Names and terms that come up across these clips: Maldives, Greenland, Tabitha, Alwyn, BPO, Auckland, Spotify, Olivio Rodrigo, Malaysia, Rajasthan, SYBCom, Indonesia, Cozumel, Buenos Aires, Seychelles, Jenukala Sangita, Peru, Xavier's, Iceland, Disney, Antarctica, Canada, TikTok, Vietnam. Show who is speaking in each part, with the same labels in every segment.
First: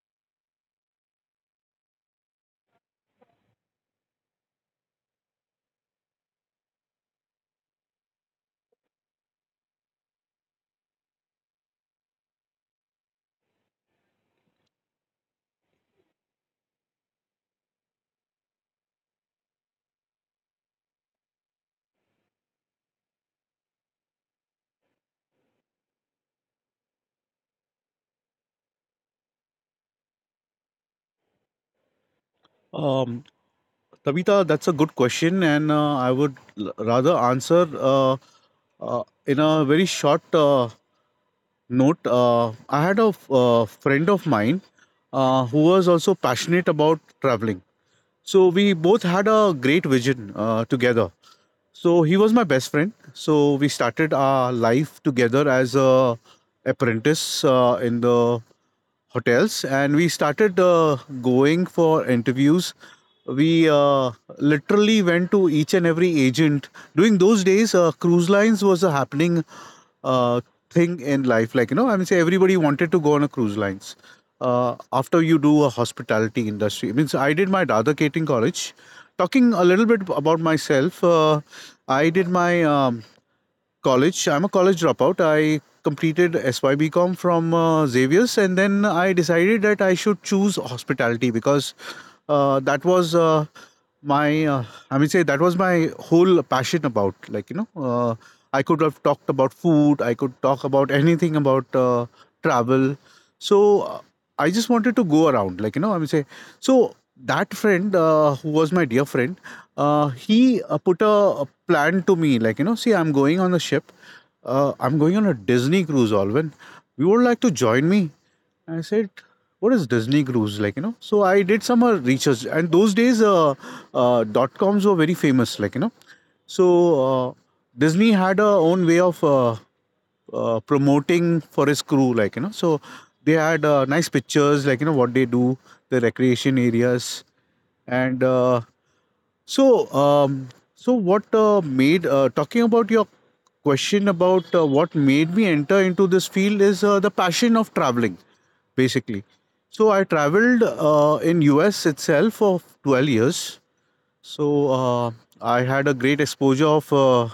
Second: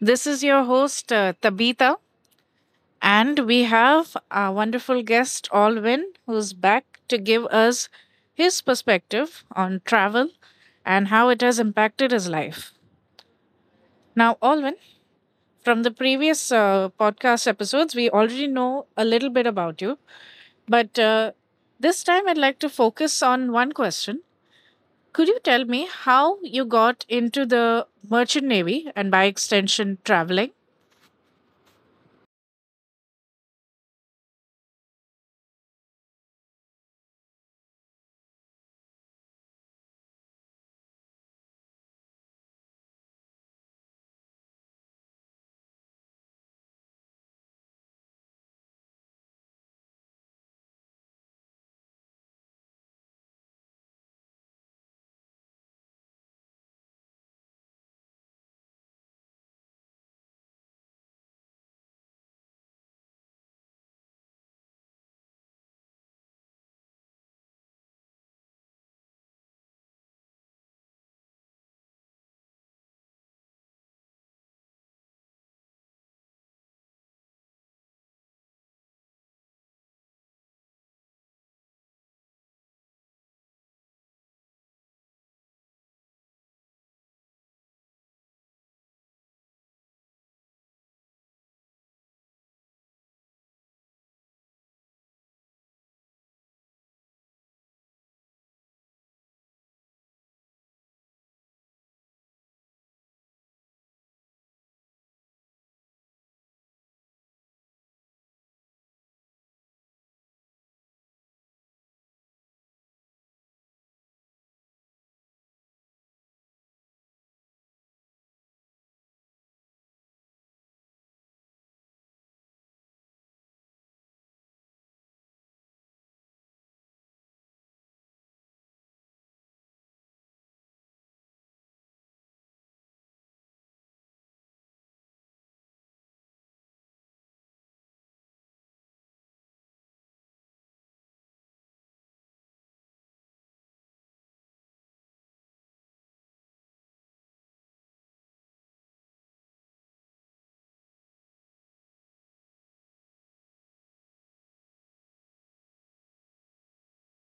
Speaker 1: This is your host, Tabitha, and we have our wonderful guest, Alwyn, who's back to give us his perspective on travel and how it has impacted his life. Now, Alwyn, from the previous podcast episodes, we already know a little bit about you, but this time I'd like to focus on one question. Could you tell me how you got into the merchant navy and by extension traveling?
Speaker 2: Um, Tabitha, that's a good question, and I would rather answer in a very short note. I had a friend of mine who was also passionate about traveling. So we both had a great vision together. So he was my best friend. So we started our life together as a apprentice in the hotels, and we started going for interviews. We literally went to each and every agent. During those days, cruise lines was a happening uh, thing in life. Like you know, I mean, say everybody wanted to go on a cruise lines after you do a hospitality industry means I did my radha catering college talking a little bit about myself I did my college. I'm a college dropout. I completed SYBCom from Xavier's, and then I decided that I should choose hospitality because that was my, I mean, say that was my whole passion about. Like you know, I could have talked about food. I could talk about anything about travel. So I just wanted to go around. Like you know, I mean, say so. That friend, who was my dear friend, he put a planned to me, like you know, see, I'm going on a ship, I'm going on a Disney cruise, Alvin, you would like to join me. I said, what is Disney cruise? Like you know, so I did some research, and those days dot coms were very famous, like you know. So uh, Disney had a own way of promoting for his crew, like you know. So they had nice pictures, like you know, what they do, the recreation areas, and so, um, so what made talking about your question about what made me enter into this field is the passion of traveling, basically. So I traveled in US itself for 12 years. So I had a great exposure of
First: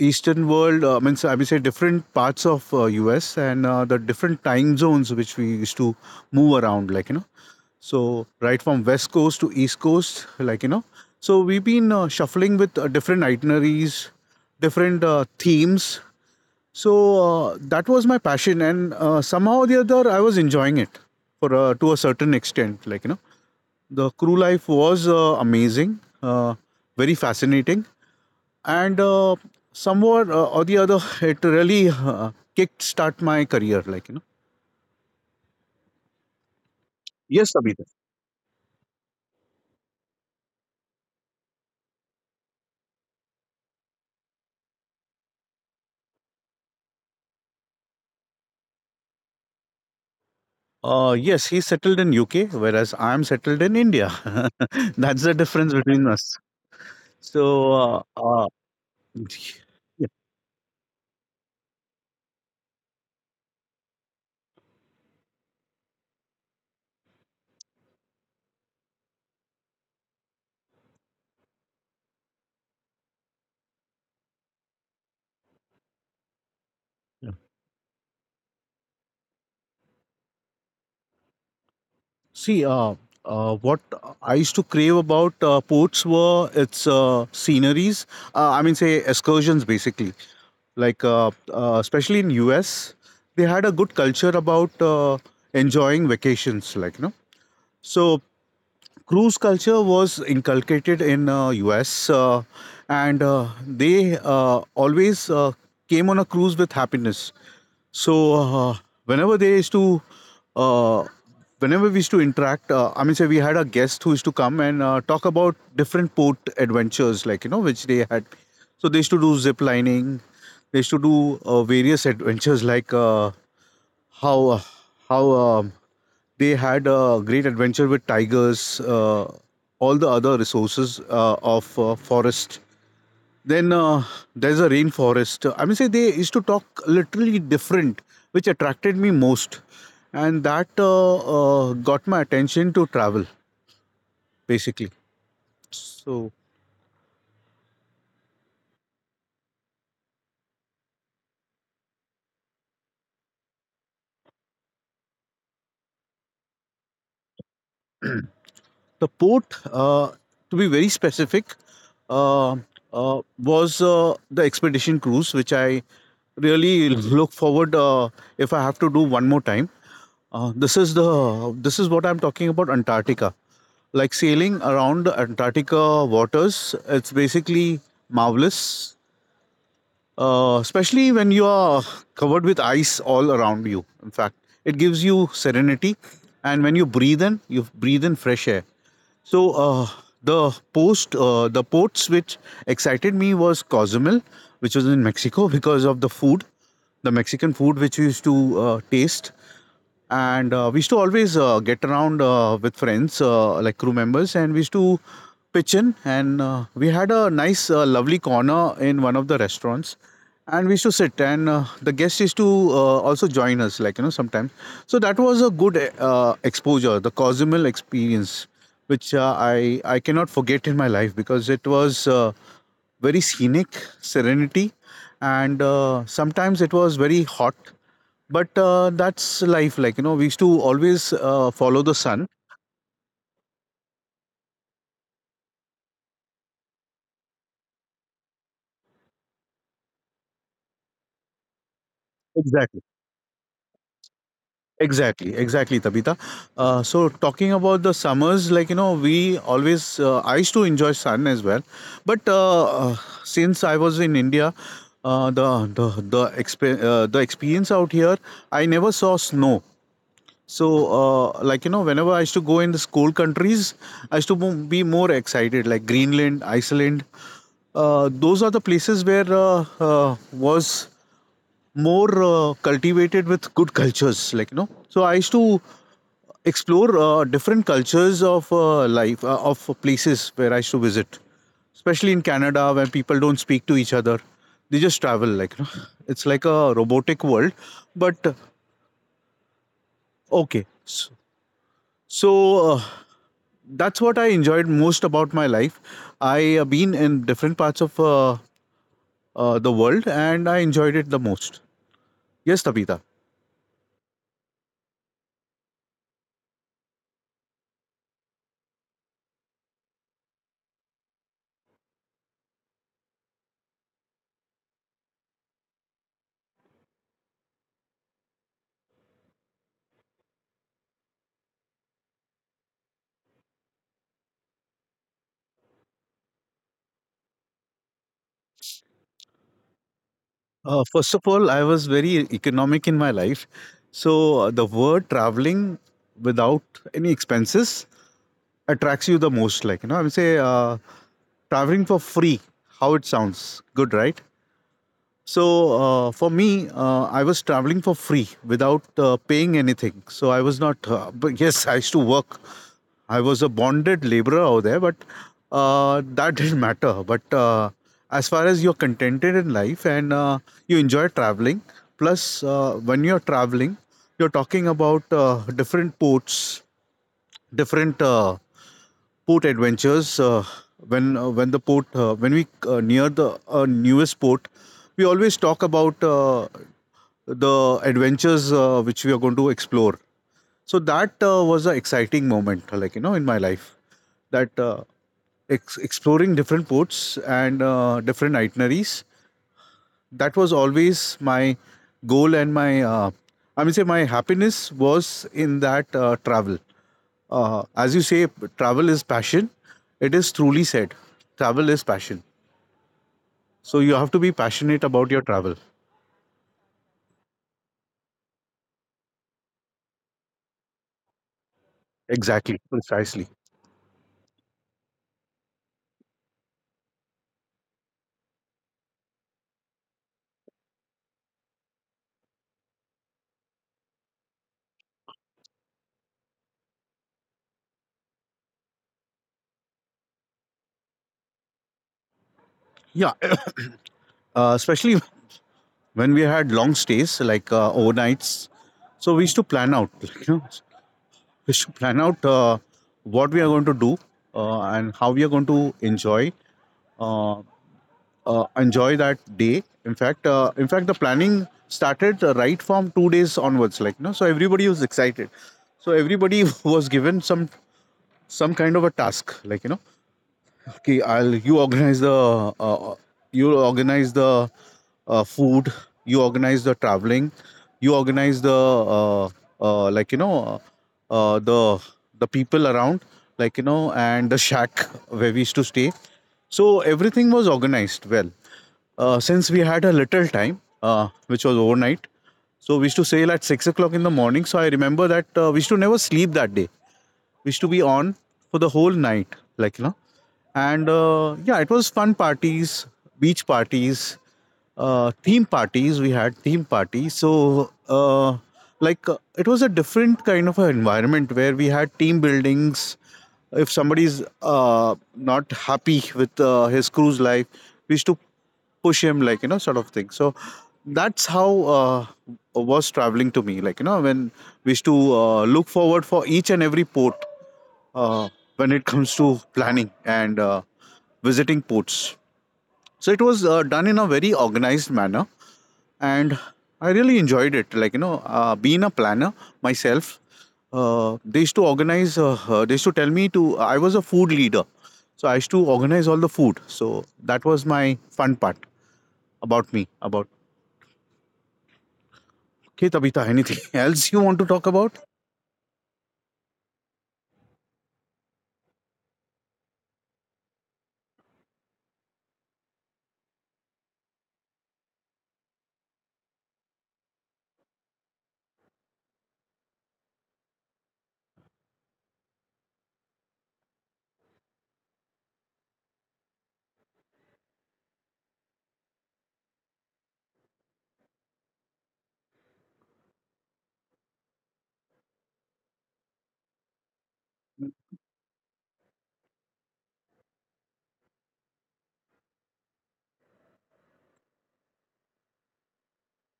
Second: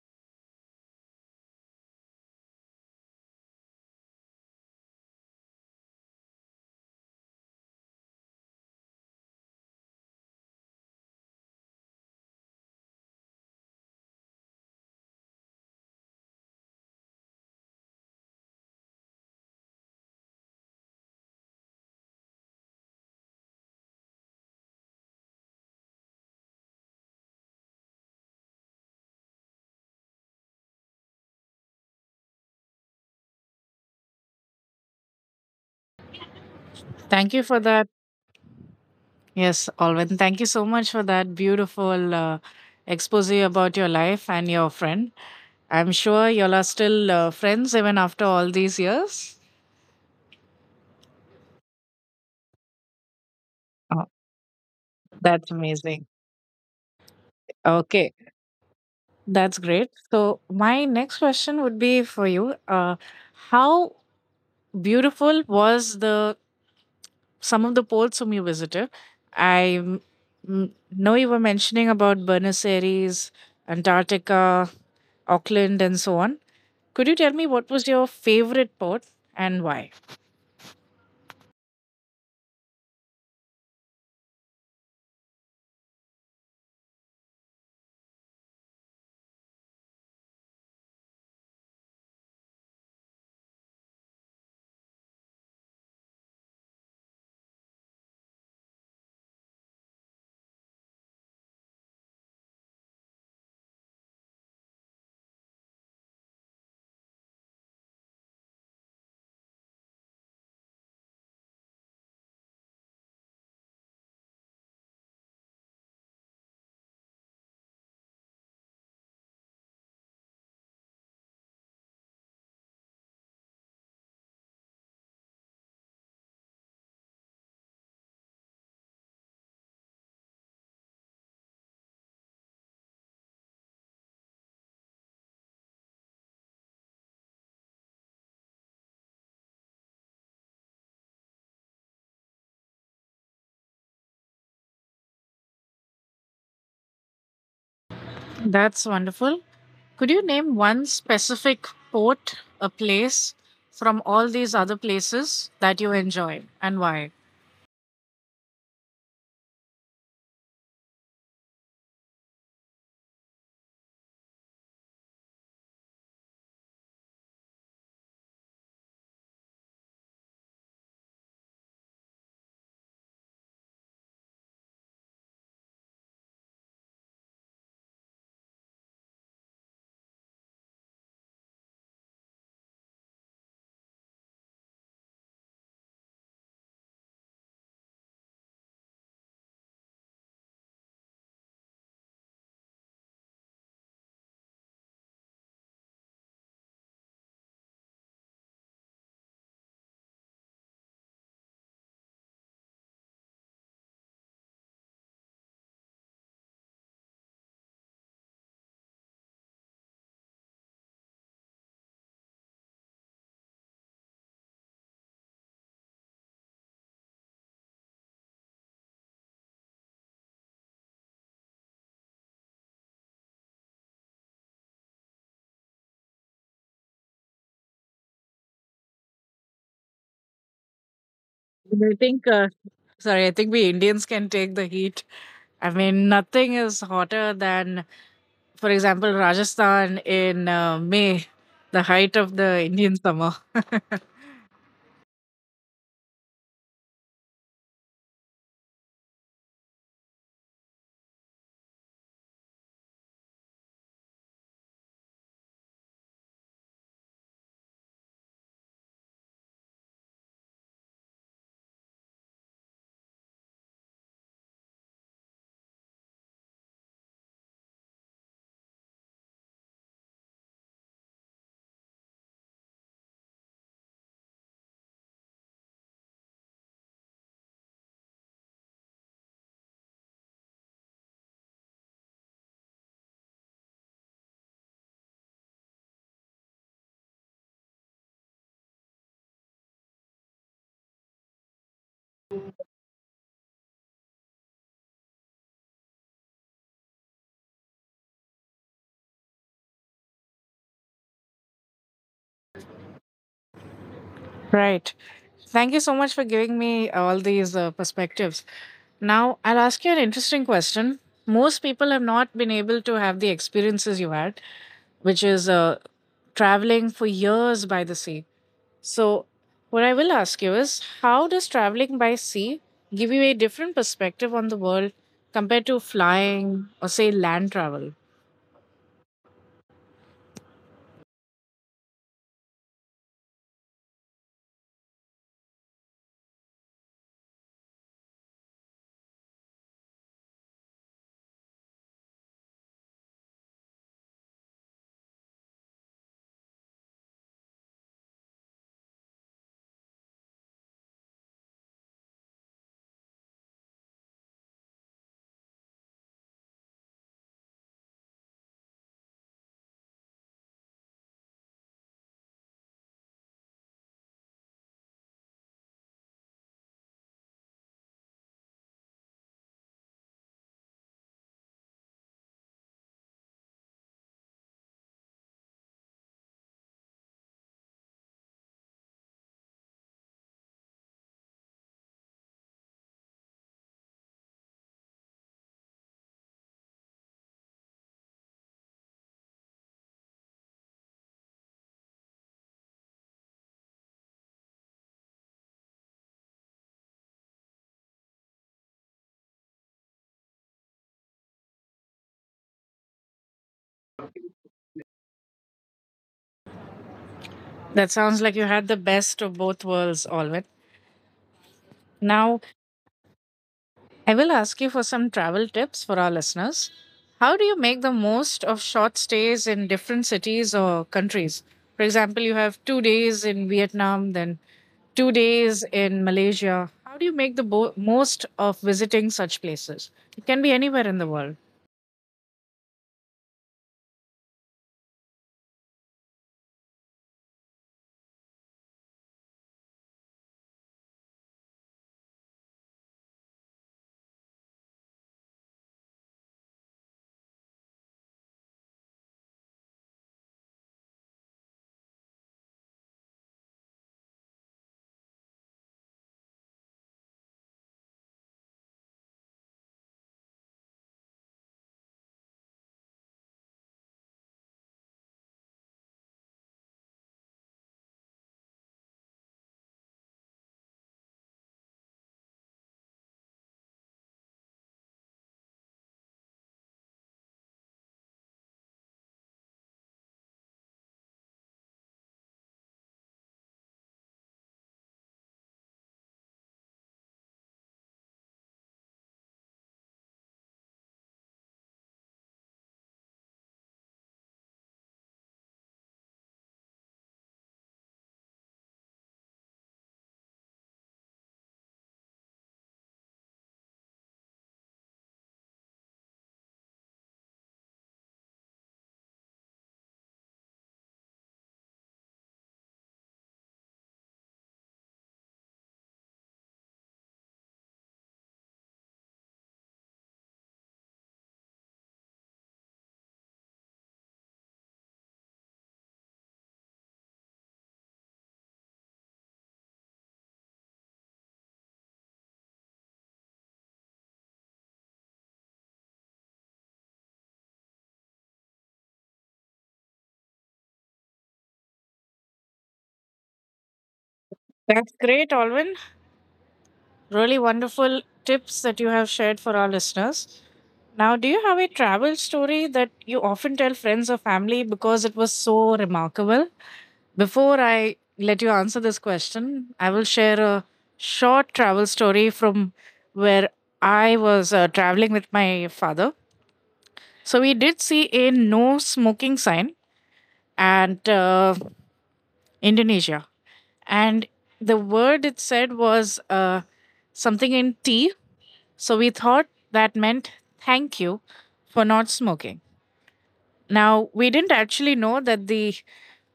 Speaker 2: Eastern world. I mean, say different parts of US and the different time zones which we used to move around, like you know. So right from west coast to east coast, like you know. So we've been shuffling with different itineraries, different themes. So that was my passion, and somehow or the other, I was enjoying it for to a certain extent. Like you know, the crew life was amazing, very fascinating, and somewhere or the other, it really kicked start my career. Like you know.
Speaker 1: Thank you for that.
Speaker 2: Yes, Abhi.
Speaker 1: Yes, Alvin, thank you so much for that beautiful expose about your life and your friend. I'm sure y'all are still friends even after all these years.
Speaker 2: Yes, he's settled in UK, whereas I'm settled in
Speaker 1: Oh,
Speaker 2: India. That's the
Speaker 1: that's
Speaker 2: difference
Speaker 1: amazing.
Speaker 2: between us. So,
Speaker 1: Okay,
Speaker 2: uh, uh,
Speaker 1: that's great.
Speaker 2: yeah,
Speaker 1: So, my next question would be for you. How beautiful was the some of the ports whom you visited. I know you were mentioning about Buenos Aires, Antarctica, Auckland, and so on. Could you tell
Speaker 2: yeah.
Speaker 1: me what was your favorite port and why?
Speaker 2: See, what I used to crave about ports were its sceneries. I mean, say excursions, basically. Like, especially in US, they had a good culture about enjoying vacations. Like, you know, so cruise culture was inculcated in us and they always came on a cruise with happiness. So whenever they used to uh, whenever we used to interact, I mean, say we had a guest who used to come and talk about different port adventures, like you know, which they had. So they used to do zip lining, they used to do various adventures, like how uh, how they had a great adventure with tigers, all the other resources of forest. Then there's a rainforest. I mean, say they used to talk literally different, which attracted me most, and that got my attention to travel basically. So
Speaker 1: That's wonderful. Could you name one specific port, a place from all these other places that you enjoy and why?
Speaker 2: the port, uh, to be very specific, uh, was the expedition cruise, which I really look forward if I have to do one more time. This is the this is what I'm talking about Antarctica. Like sailing around Antarctica waters, it's basically marvelous, especially when you are covered with ice all around you. In fact, it gives you serenity, and when you breathe in fresh air. So the ports which excited me was Cozumel, which was in Mexico, because of the food, the Mexican food which we used to taste, and we used to always get around with friends, like crew members, and we used to pitch in, and we had a nice, lovely corner in one of the restaurants. And we used to sit, and the guests used to also join us, like you know, sometimes. So that was a good exposure, the Cozumel experience which I cannot forget in my life because it was very scenic, serenity, and sometimes it was very hot. But that's life. Like you know, we used to always follow the
Speaker 1: I
Speaker 2: sun.
Speaker 1: think, sorry, I think we Indians can take the heat. I mean, nothing is hotter than, for example, Rajasthan in May, the height of the
Speaker 2: Exactly.
Speaker 1: Indian summer.
Speaker 2: Exactly. Exactly, Tabitha. So talking about the summers, like you know, we always I used to enjoy sun as well. But since I was in India. Uh, the the the the experience out here, I never saw snow. So, like you know, whenever I used to go in the school countries, I used to be more excited, like Greenland, Iceland. Those are the places where was more cultivated with good cultures, like you know. So I used to explore different cultures of life of places where I used to visit, especially in Canada when people don't speak to each other. They just travel, like you know. It's like a robotic world, but okay. So, uh, that's what I enjoyed most about my life. I have been in different parts of the world, and I enjoyed it the most. Yes, Tabitha.
Speaker 1: Right. Thank you so much for giving me all these perspectives. Now, I'll ask you an interesting question. Most people have not been able to have the experiences you had, which is traveling for years by the sea. So, what I will ask you is how does traveling by sea give you a different perspective on the world compared to flying or, say, land travel?
Speaker 2: First of all, I was very economic in my life. So the word traveling without any expenses attracts you the most. Like, you know, I would say traveling for free, how it sounds good, right? So for me, I was traveling for free without paying anything. So I was not, but yes, I used to work. I was a bonded laborer out there, but that didn't matter. But as far as you're contented in life and you enjoy traveling, plus when you're traveling, you're talking about different ports, different port adventures. When the port, when we near the newest port, we always talk about the adventures which we are going to explore. So that was an exciting moment, like you know, in my life. That exploring different ports and different itineraries. That was always my goal, and I mean, say my happiness was in that travel. As you say, travel is passion. It is truly said. Travel is passion. So you have to be passionate about your travel.
Speaker 1: That sounds like you had the best of both worlds, Alwyn. Now,
Speaker 2: Exactly. Precisely.
Speaker 1: I will ask you for some travel tips for our listeners. How do you make the most of short stays in different cities or countries? For example, you have 2 days in Vietnam, then 2 days in Malaysia. How do you make the most of visiting such places? It can be anywhere in the world.
Speaker 2: Yeah. Especially when we had long stays, like overnights. So we used to plan out. You know, we used to plan out what we are going to do and how we are going to enjoy. Uh, enjoy that day. In fact, the planning started right from two days onwards. Like you know, so everybody was excited. So everybody was given some kind of a task. Like you know, okay, I'll, uh, uh, you organize the food, you organize the traveling, you organize the uh, uh, like you know uh, uh, the the people around, like you know, and the shack where we used to stay. So everything was organized well, since we had a little time, which was overnight. So we used to sail at 6 o'clock in the morning. So I remember that we used to never sleep that day. We to be on for the whole night, like you know. And yeah, it was fun parties, beach parties, theme parties. We had theme parties. So it was a different kind of an environment where we had team buildings. If somebody's not happy with his cruise life, we used to push him, like you know, sort of thing. So that's how was traveling to me, like you know, when we used to look forward for each and every port uh, when it comes to planning and visiting ports. So it was done in a very organized manner, and I really enjoyed it. Like you know, being a planner myself, they used to organize. They used to tell me to. I was a food leader, so I used to organize all the food. So that was my fun part about me. About okay, Tabitha, anything else you want to talk
Speaker 1: That's
Speaker 2: about?
Speaker 1: great, Alwyn. Really wonderful tips that you have shared for our listeners. Now, do you have a travel story that you often tell friends or family because it was so remarkable? Before I let you answer this question, I will share a short travel story from where I was traveling with my father. So, we did see a no smoking sign, and Indonesia. And the word it said was something in tea. So we thought that meant thank you for not smoking. Now, we didn't actually know that the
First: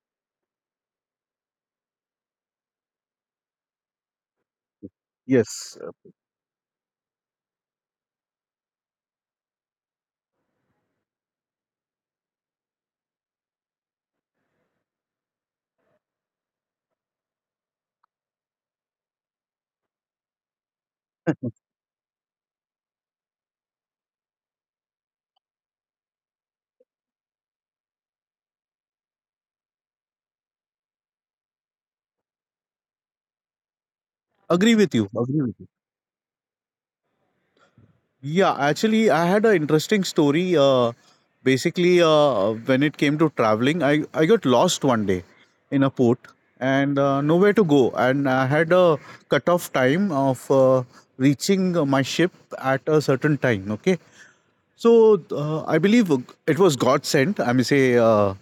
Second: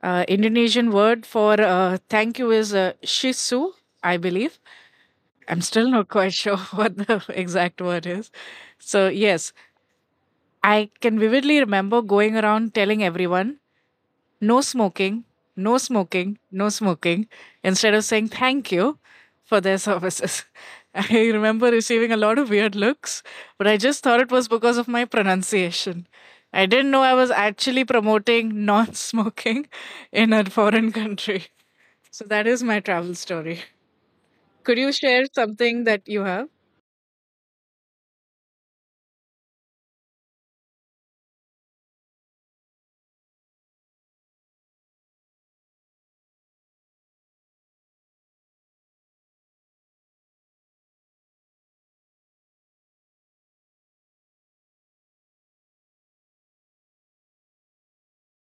Speaker 1: Indonesian word for thank you is shisu, I believe. I'm
Speaker 2: Yes,
Speaker 1: still not quite sure what the exact word is. So, yes, I can vividly remember going around telling everyone no smoking, no smoking, no smoking, instead of saying thank you for their services. I remember receiving a lot of weird looks, but I just thought it was because of my pronunciation. I didn't know I was actually promoting non smoking in a foreign country. So that is my travel story.
Speaker 2: agree
Speaker 1: Could you
Speaker 2: with you,
Speaker 1: share
Speaker 2: agree with you.
Speaker 1: something that you have?
Speaker 2: Yeah, actually, I had an interesting story. When it came to traveling, I got lost one day in a port and nowhere to go. And I had a cutoff time of reaching my ship at a certain time. Okay. So I believe it was God sent. I may say,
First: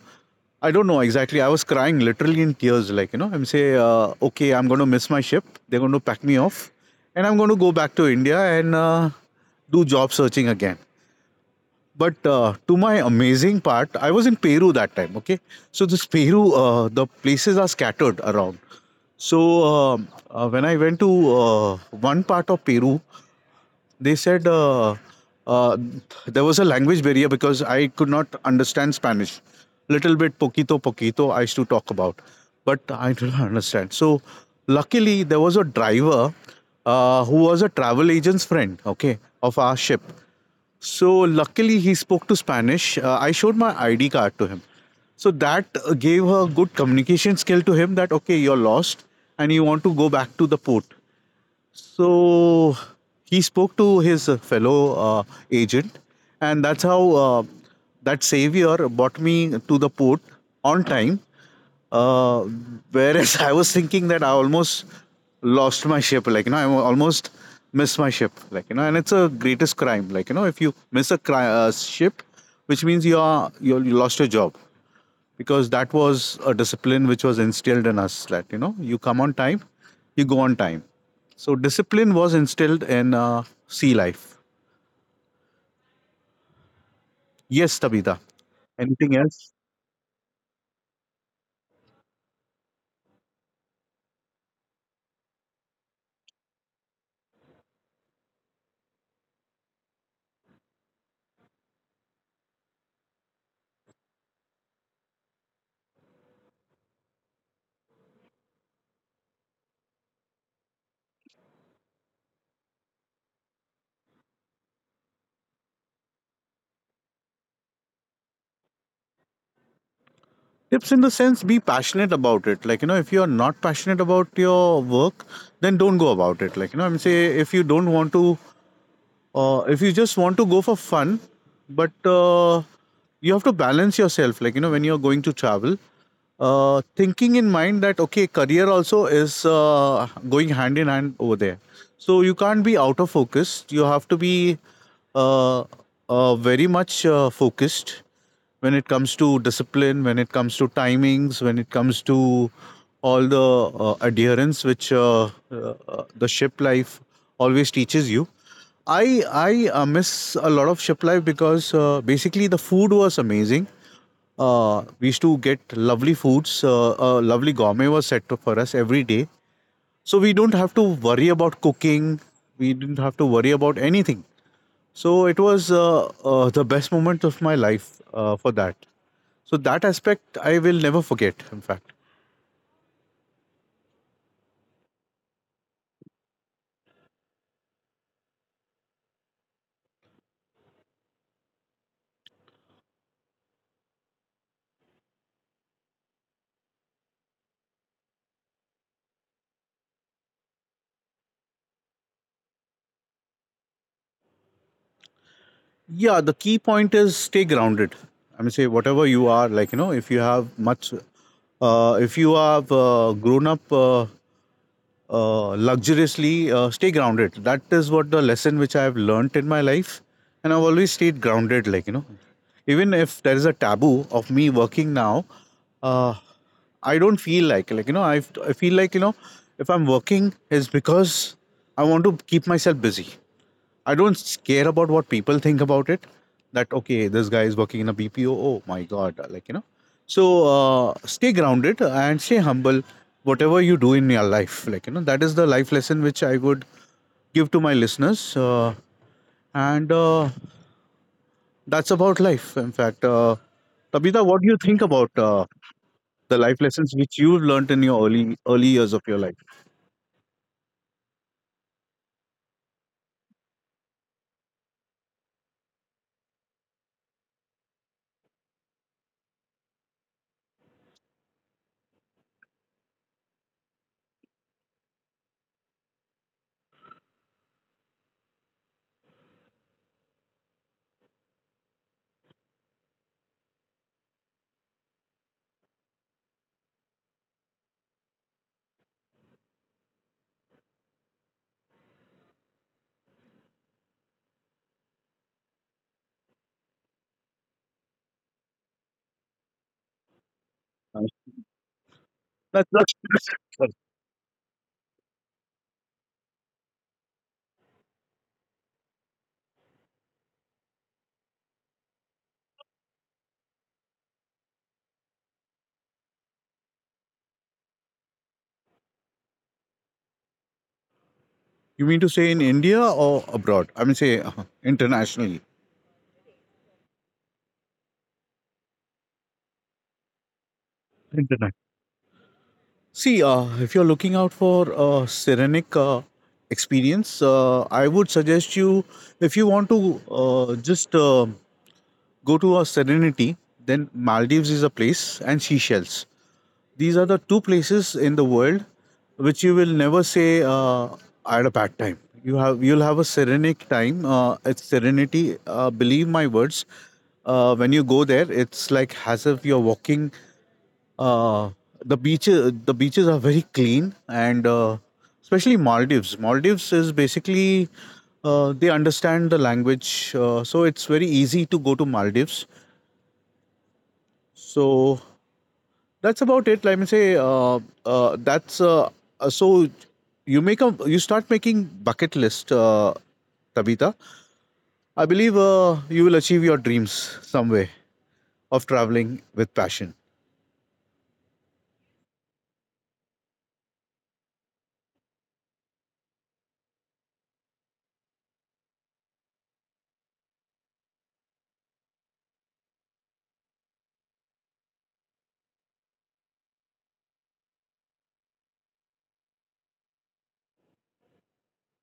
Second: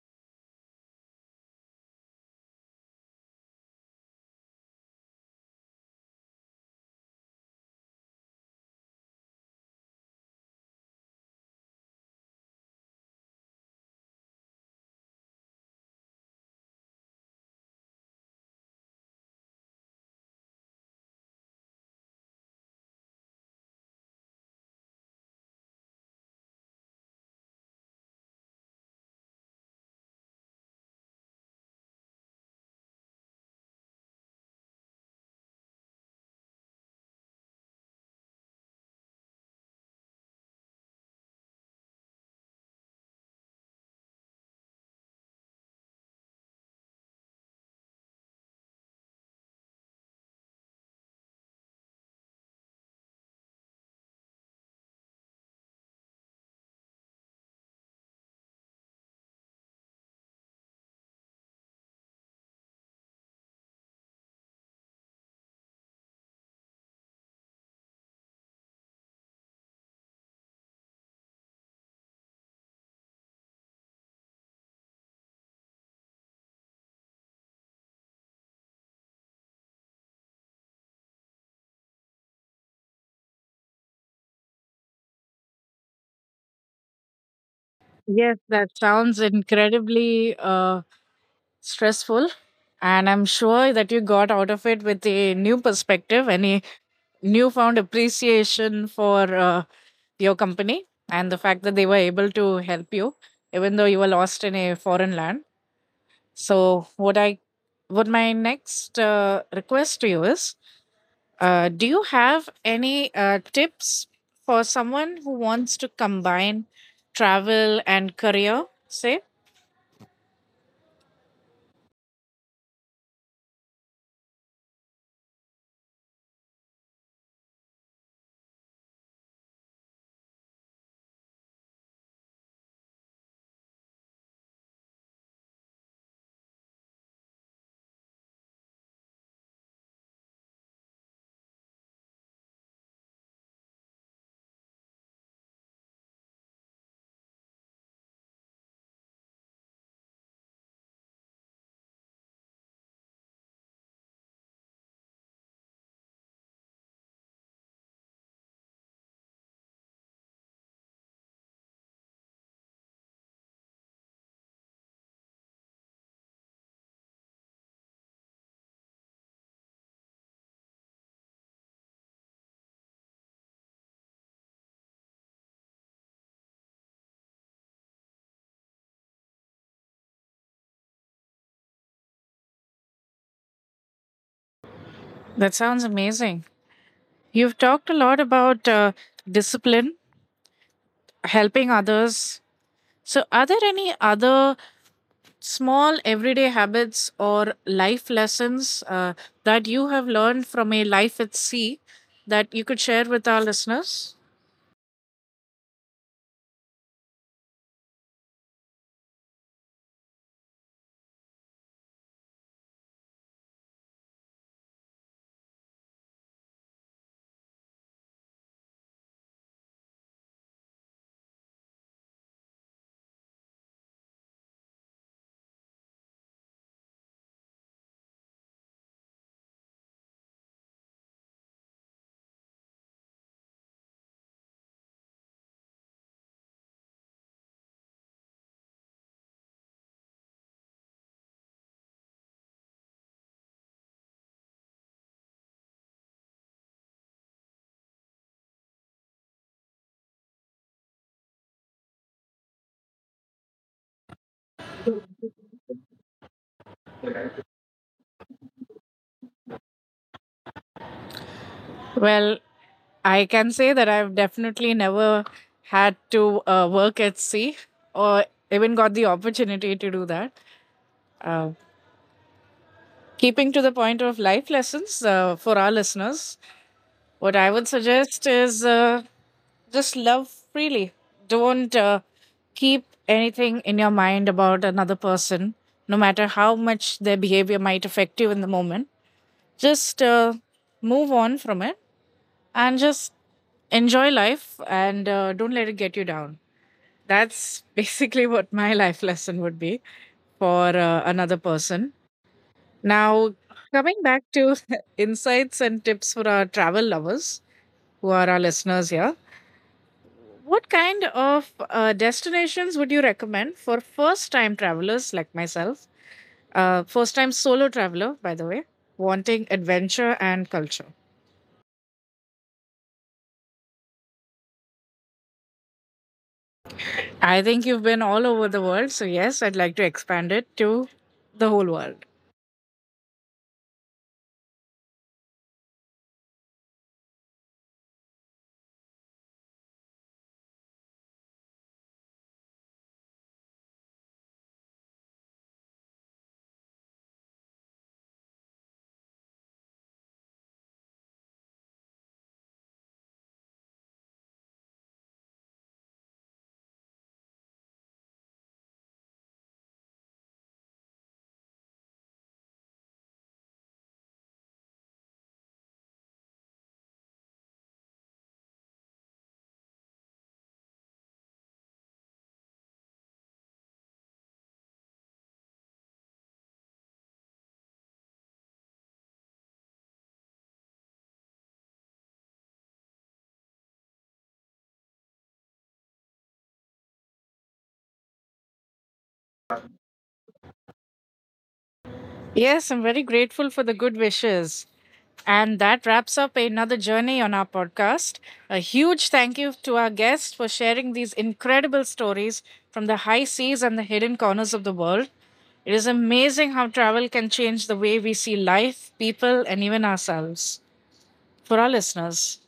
Speaker 2: I don't know exactly. I was crying literally in tears. Like, you know, I'm say, okay, I'm going to miss my ship. They're going to pack me off. And I'm going to go back to India and do job searching again. But to my amazing part, I was in Peru that time. Okay. So this Peru, the places are scattered around. So when I went to one part of Peru, they said uh, there was a language barrier because I could not understand Spanish. Little bit poquito poquito I used to talk about, but I do not understand. So luckily there was a driver who was a travel agent's friend, okay, of our ship. So luckily he spoke to Spanish. I showed my ID card to him. So that gave her good communication skill to him that okay, you're lost and you want to go back to the port. So he spoke to his fellow agent, and that's how that savior brought me to the port on time. Uh, Whereas I was thinking that I almost lost my ship, like you know, I almost missed my ship, like you know, and it's a greatest crime, like you know, if you miss a ship, which means you are you lost your job because that was a discipline which was instilled in us, that you know you come on time, you go on time. So discipline was instilled in sea life. Yes,
Speaker 1: Yes,
Speaker 2: Tabitha,
Speaker 1: that sounds
Speaker 2: anything else?
Speaker 1: incredibly stressful, and I'm sure that you got out of it with a new perspective and a newfound appreciation for your company and the fact that they were able to help you even though you were lost in a foreign land. So what my next request to you is, do you have any tips for someone who wants to combine travel and career, say,
Speaker 2: Tips in the sense, be passionate about it, like you know. If you are not passionate about your work, then don't go about it, like you know, I'm say. If you don't want to, if you just want to go for fun, but you have to balance yourself, like you know, when you're going to travel, thinking in mind that okay, career also is going hand in hand over there. So you can't be out of focus, you have to be uh, very much focused when it comes to discipline, when it comes to timings, when it comes to all the adherence which the ship life always teaches you. I miss a lot of ship life because basically the food was amazing. We used to get lovely foods. Lovely gourmet was for us every day, so we don't have to worry about cooking. We didn't have to worry about anything. So it was the best moment of my life for that. So that aspect I will never forget. In fact,
Speaker 1: that sounds amazing. You've talked a lot about discipline, helping others. So, are there any other small everyday habits or life lessons that you have learned from a life at sea that you could share with our listeners?
Speaker 2: yeah, the key point is stay grounded. I mean, say whatever you are, like you know, if you have much, if you have grown up luxuriously, stay grounded. That is what the lesson which I have learnt in my life, and I've always stayed grounded. Like you know, even if there is a taboo of me working now, uh, I don't feel like, like you know, I feel like you know, if I'm working is because I want to keep myself busy. I don't care about what people think about it. That okay, this guy is working in a BPO. Oh my god, like you know. So stay grounded and stay humble. Whatever you do in your life, like you know, that is the life lesson which I would give to my listeners. And that's about life. In fact, Tabitha, what do you think about the life lessons which you've learned in your early years of your life?
Speaker 1: Well, I can say that I've definitely never had to work at sea or even got the opportunity to do that. Uh, Keeping to the point of life lessons for our listeners, what I would suggest is just love freely. Don't keep anything in your mind about another person, no matter how much their behavior might affect you in the moment. Just move on from it and just enjoy life, and don't let it get you down. That's basically what my life lesson would be for another
Speaker 2: Uh,
Speaker 1: person.
Speaker 2: That's,
Speaker 1: Now,
Speaker 2: that's,
Speaker 1: coming back to insights and tips for our travel lovers who are our listeners here. What kind of destinations would you recommend for first time travelers like myself? First time solo traveler, by the way, wanting adventure and culture.
Speaker 2: you mean to say in India or abroad? I mean, say, internationally.
Speaker 1: I think you've been all over the world, so yes, I'd like to expand it to the whole world.
Speaker 2: See, if you're looking out for a serenic experience, I would suggest you, if you want to just go to a serenity, then Maldives is a place, and Seychelles. These are the two places in the world which you will never say, I had a bad time. You'll have a serenic time. It's serenity. Believe my words. When you go there, it's like as if you're walking uh, the beaches, are very clean, and especially Maldives. Maldives is basically, they understand the language, so it's very easy to go to Maldives. So that's about it. Let me say, that's so you make a you start making bucket list, Tabitha. I believe you will achieve your dreams some way of traveling with passion.
Speaker 1: Yes, I'm very grateful for the good wishes. And that wraps up another journey on our podcast. A huge thank you to our guests for sharing these incredible stories from the high seas and the hidden corners of the world. It is amazing how travel can change the way we see life, people, and even ourselves. For our listeners,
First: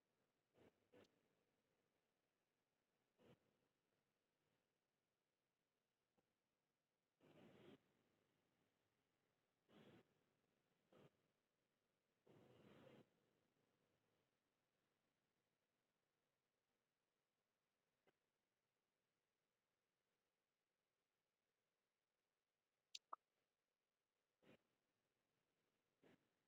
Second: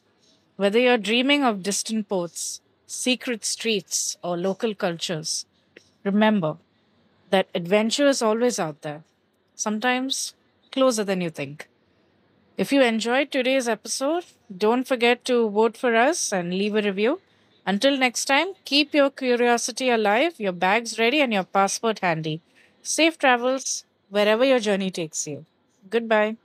Speaker 1: whether you're dreaming of distant ports, secret streets, or local cultures, remember that adventure is always out there, sometimes closer than you think. If you enjoyed today's episode, don't forget to vote for us and leave a review. Until next time, keep your curiosity alive, your bags ready, and your passport handy. Safe travels wherever your journey takes you. Goodbye.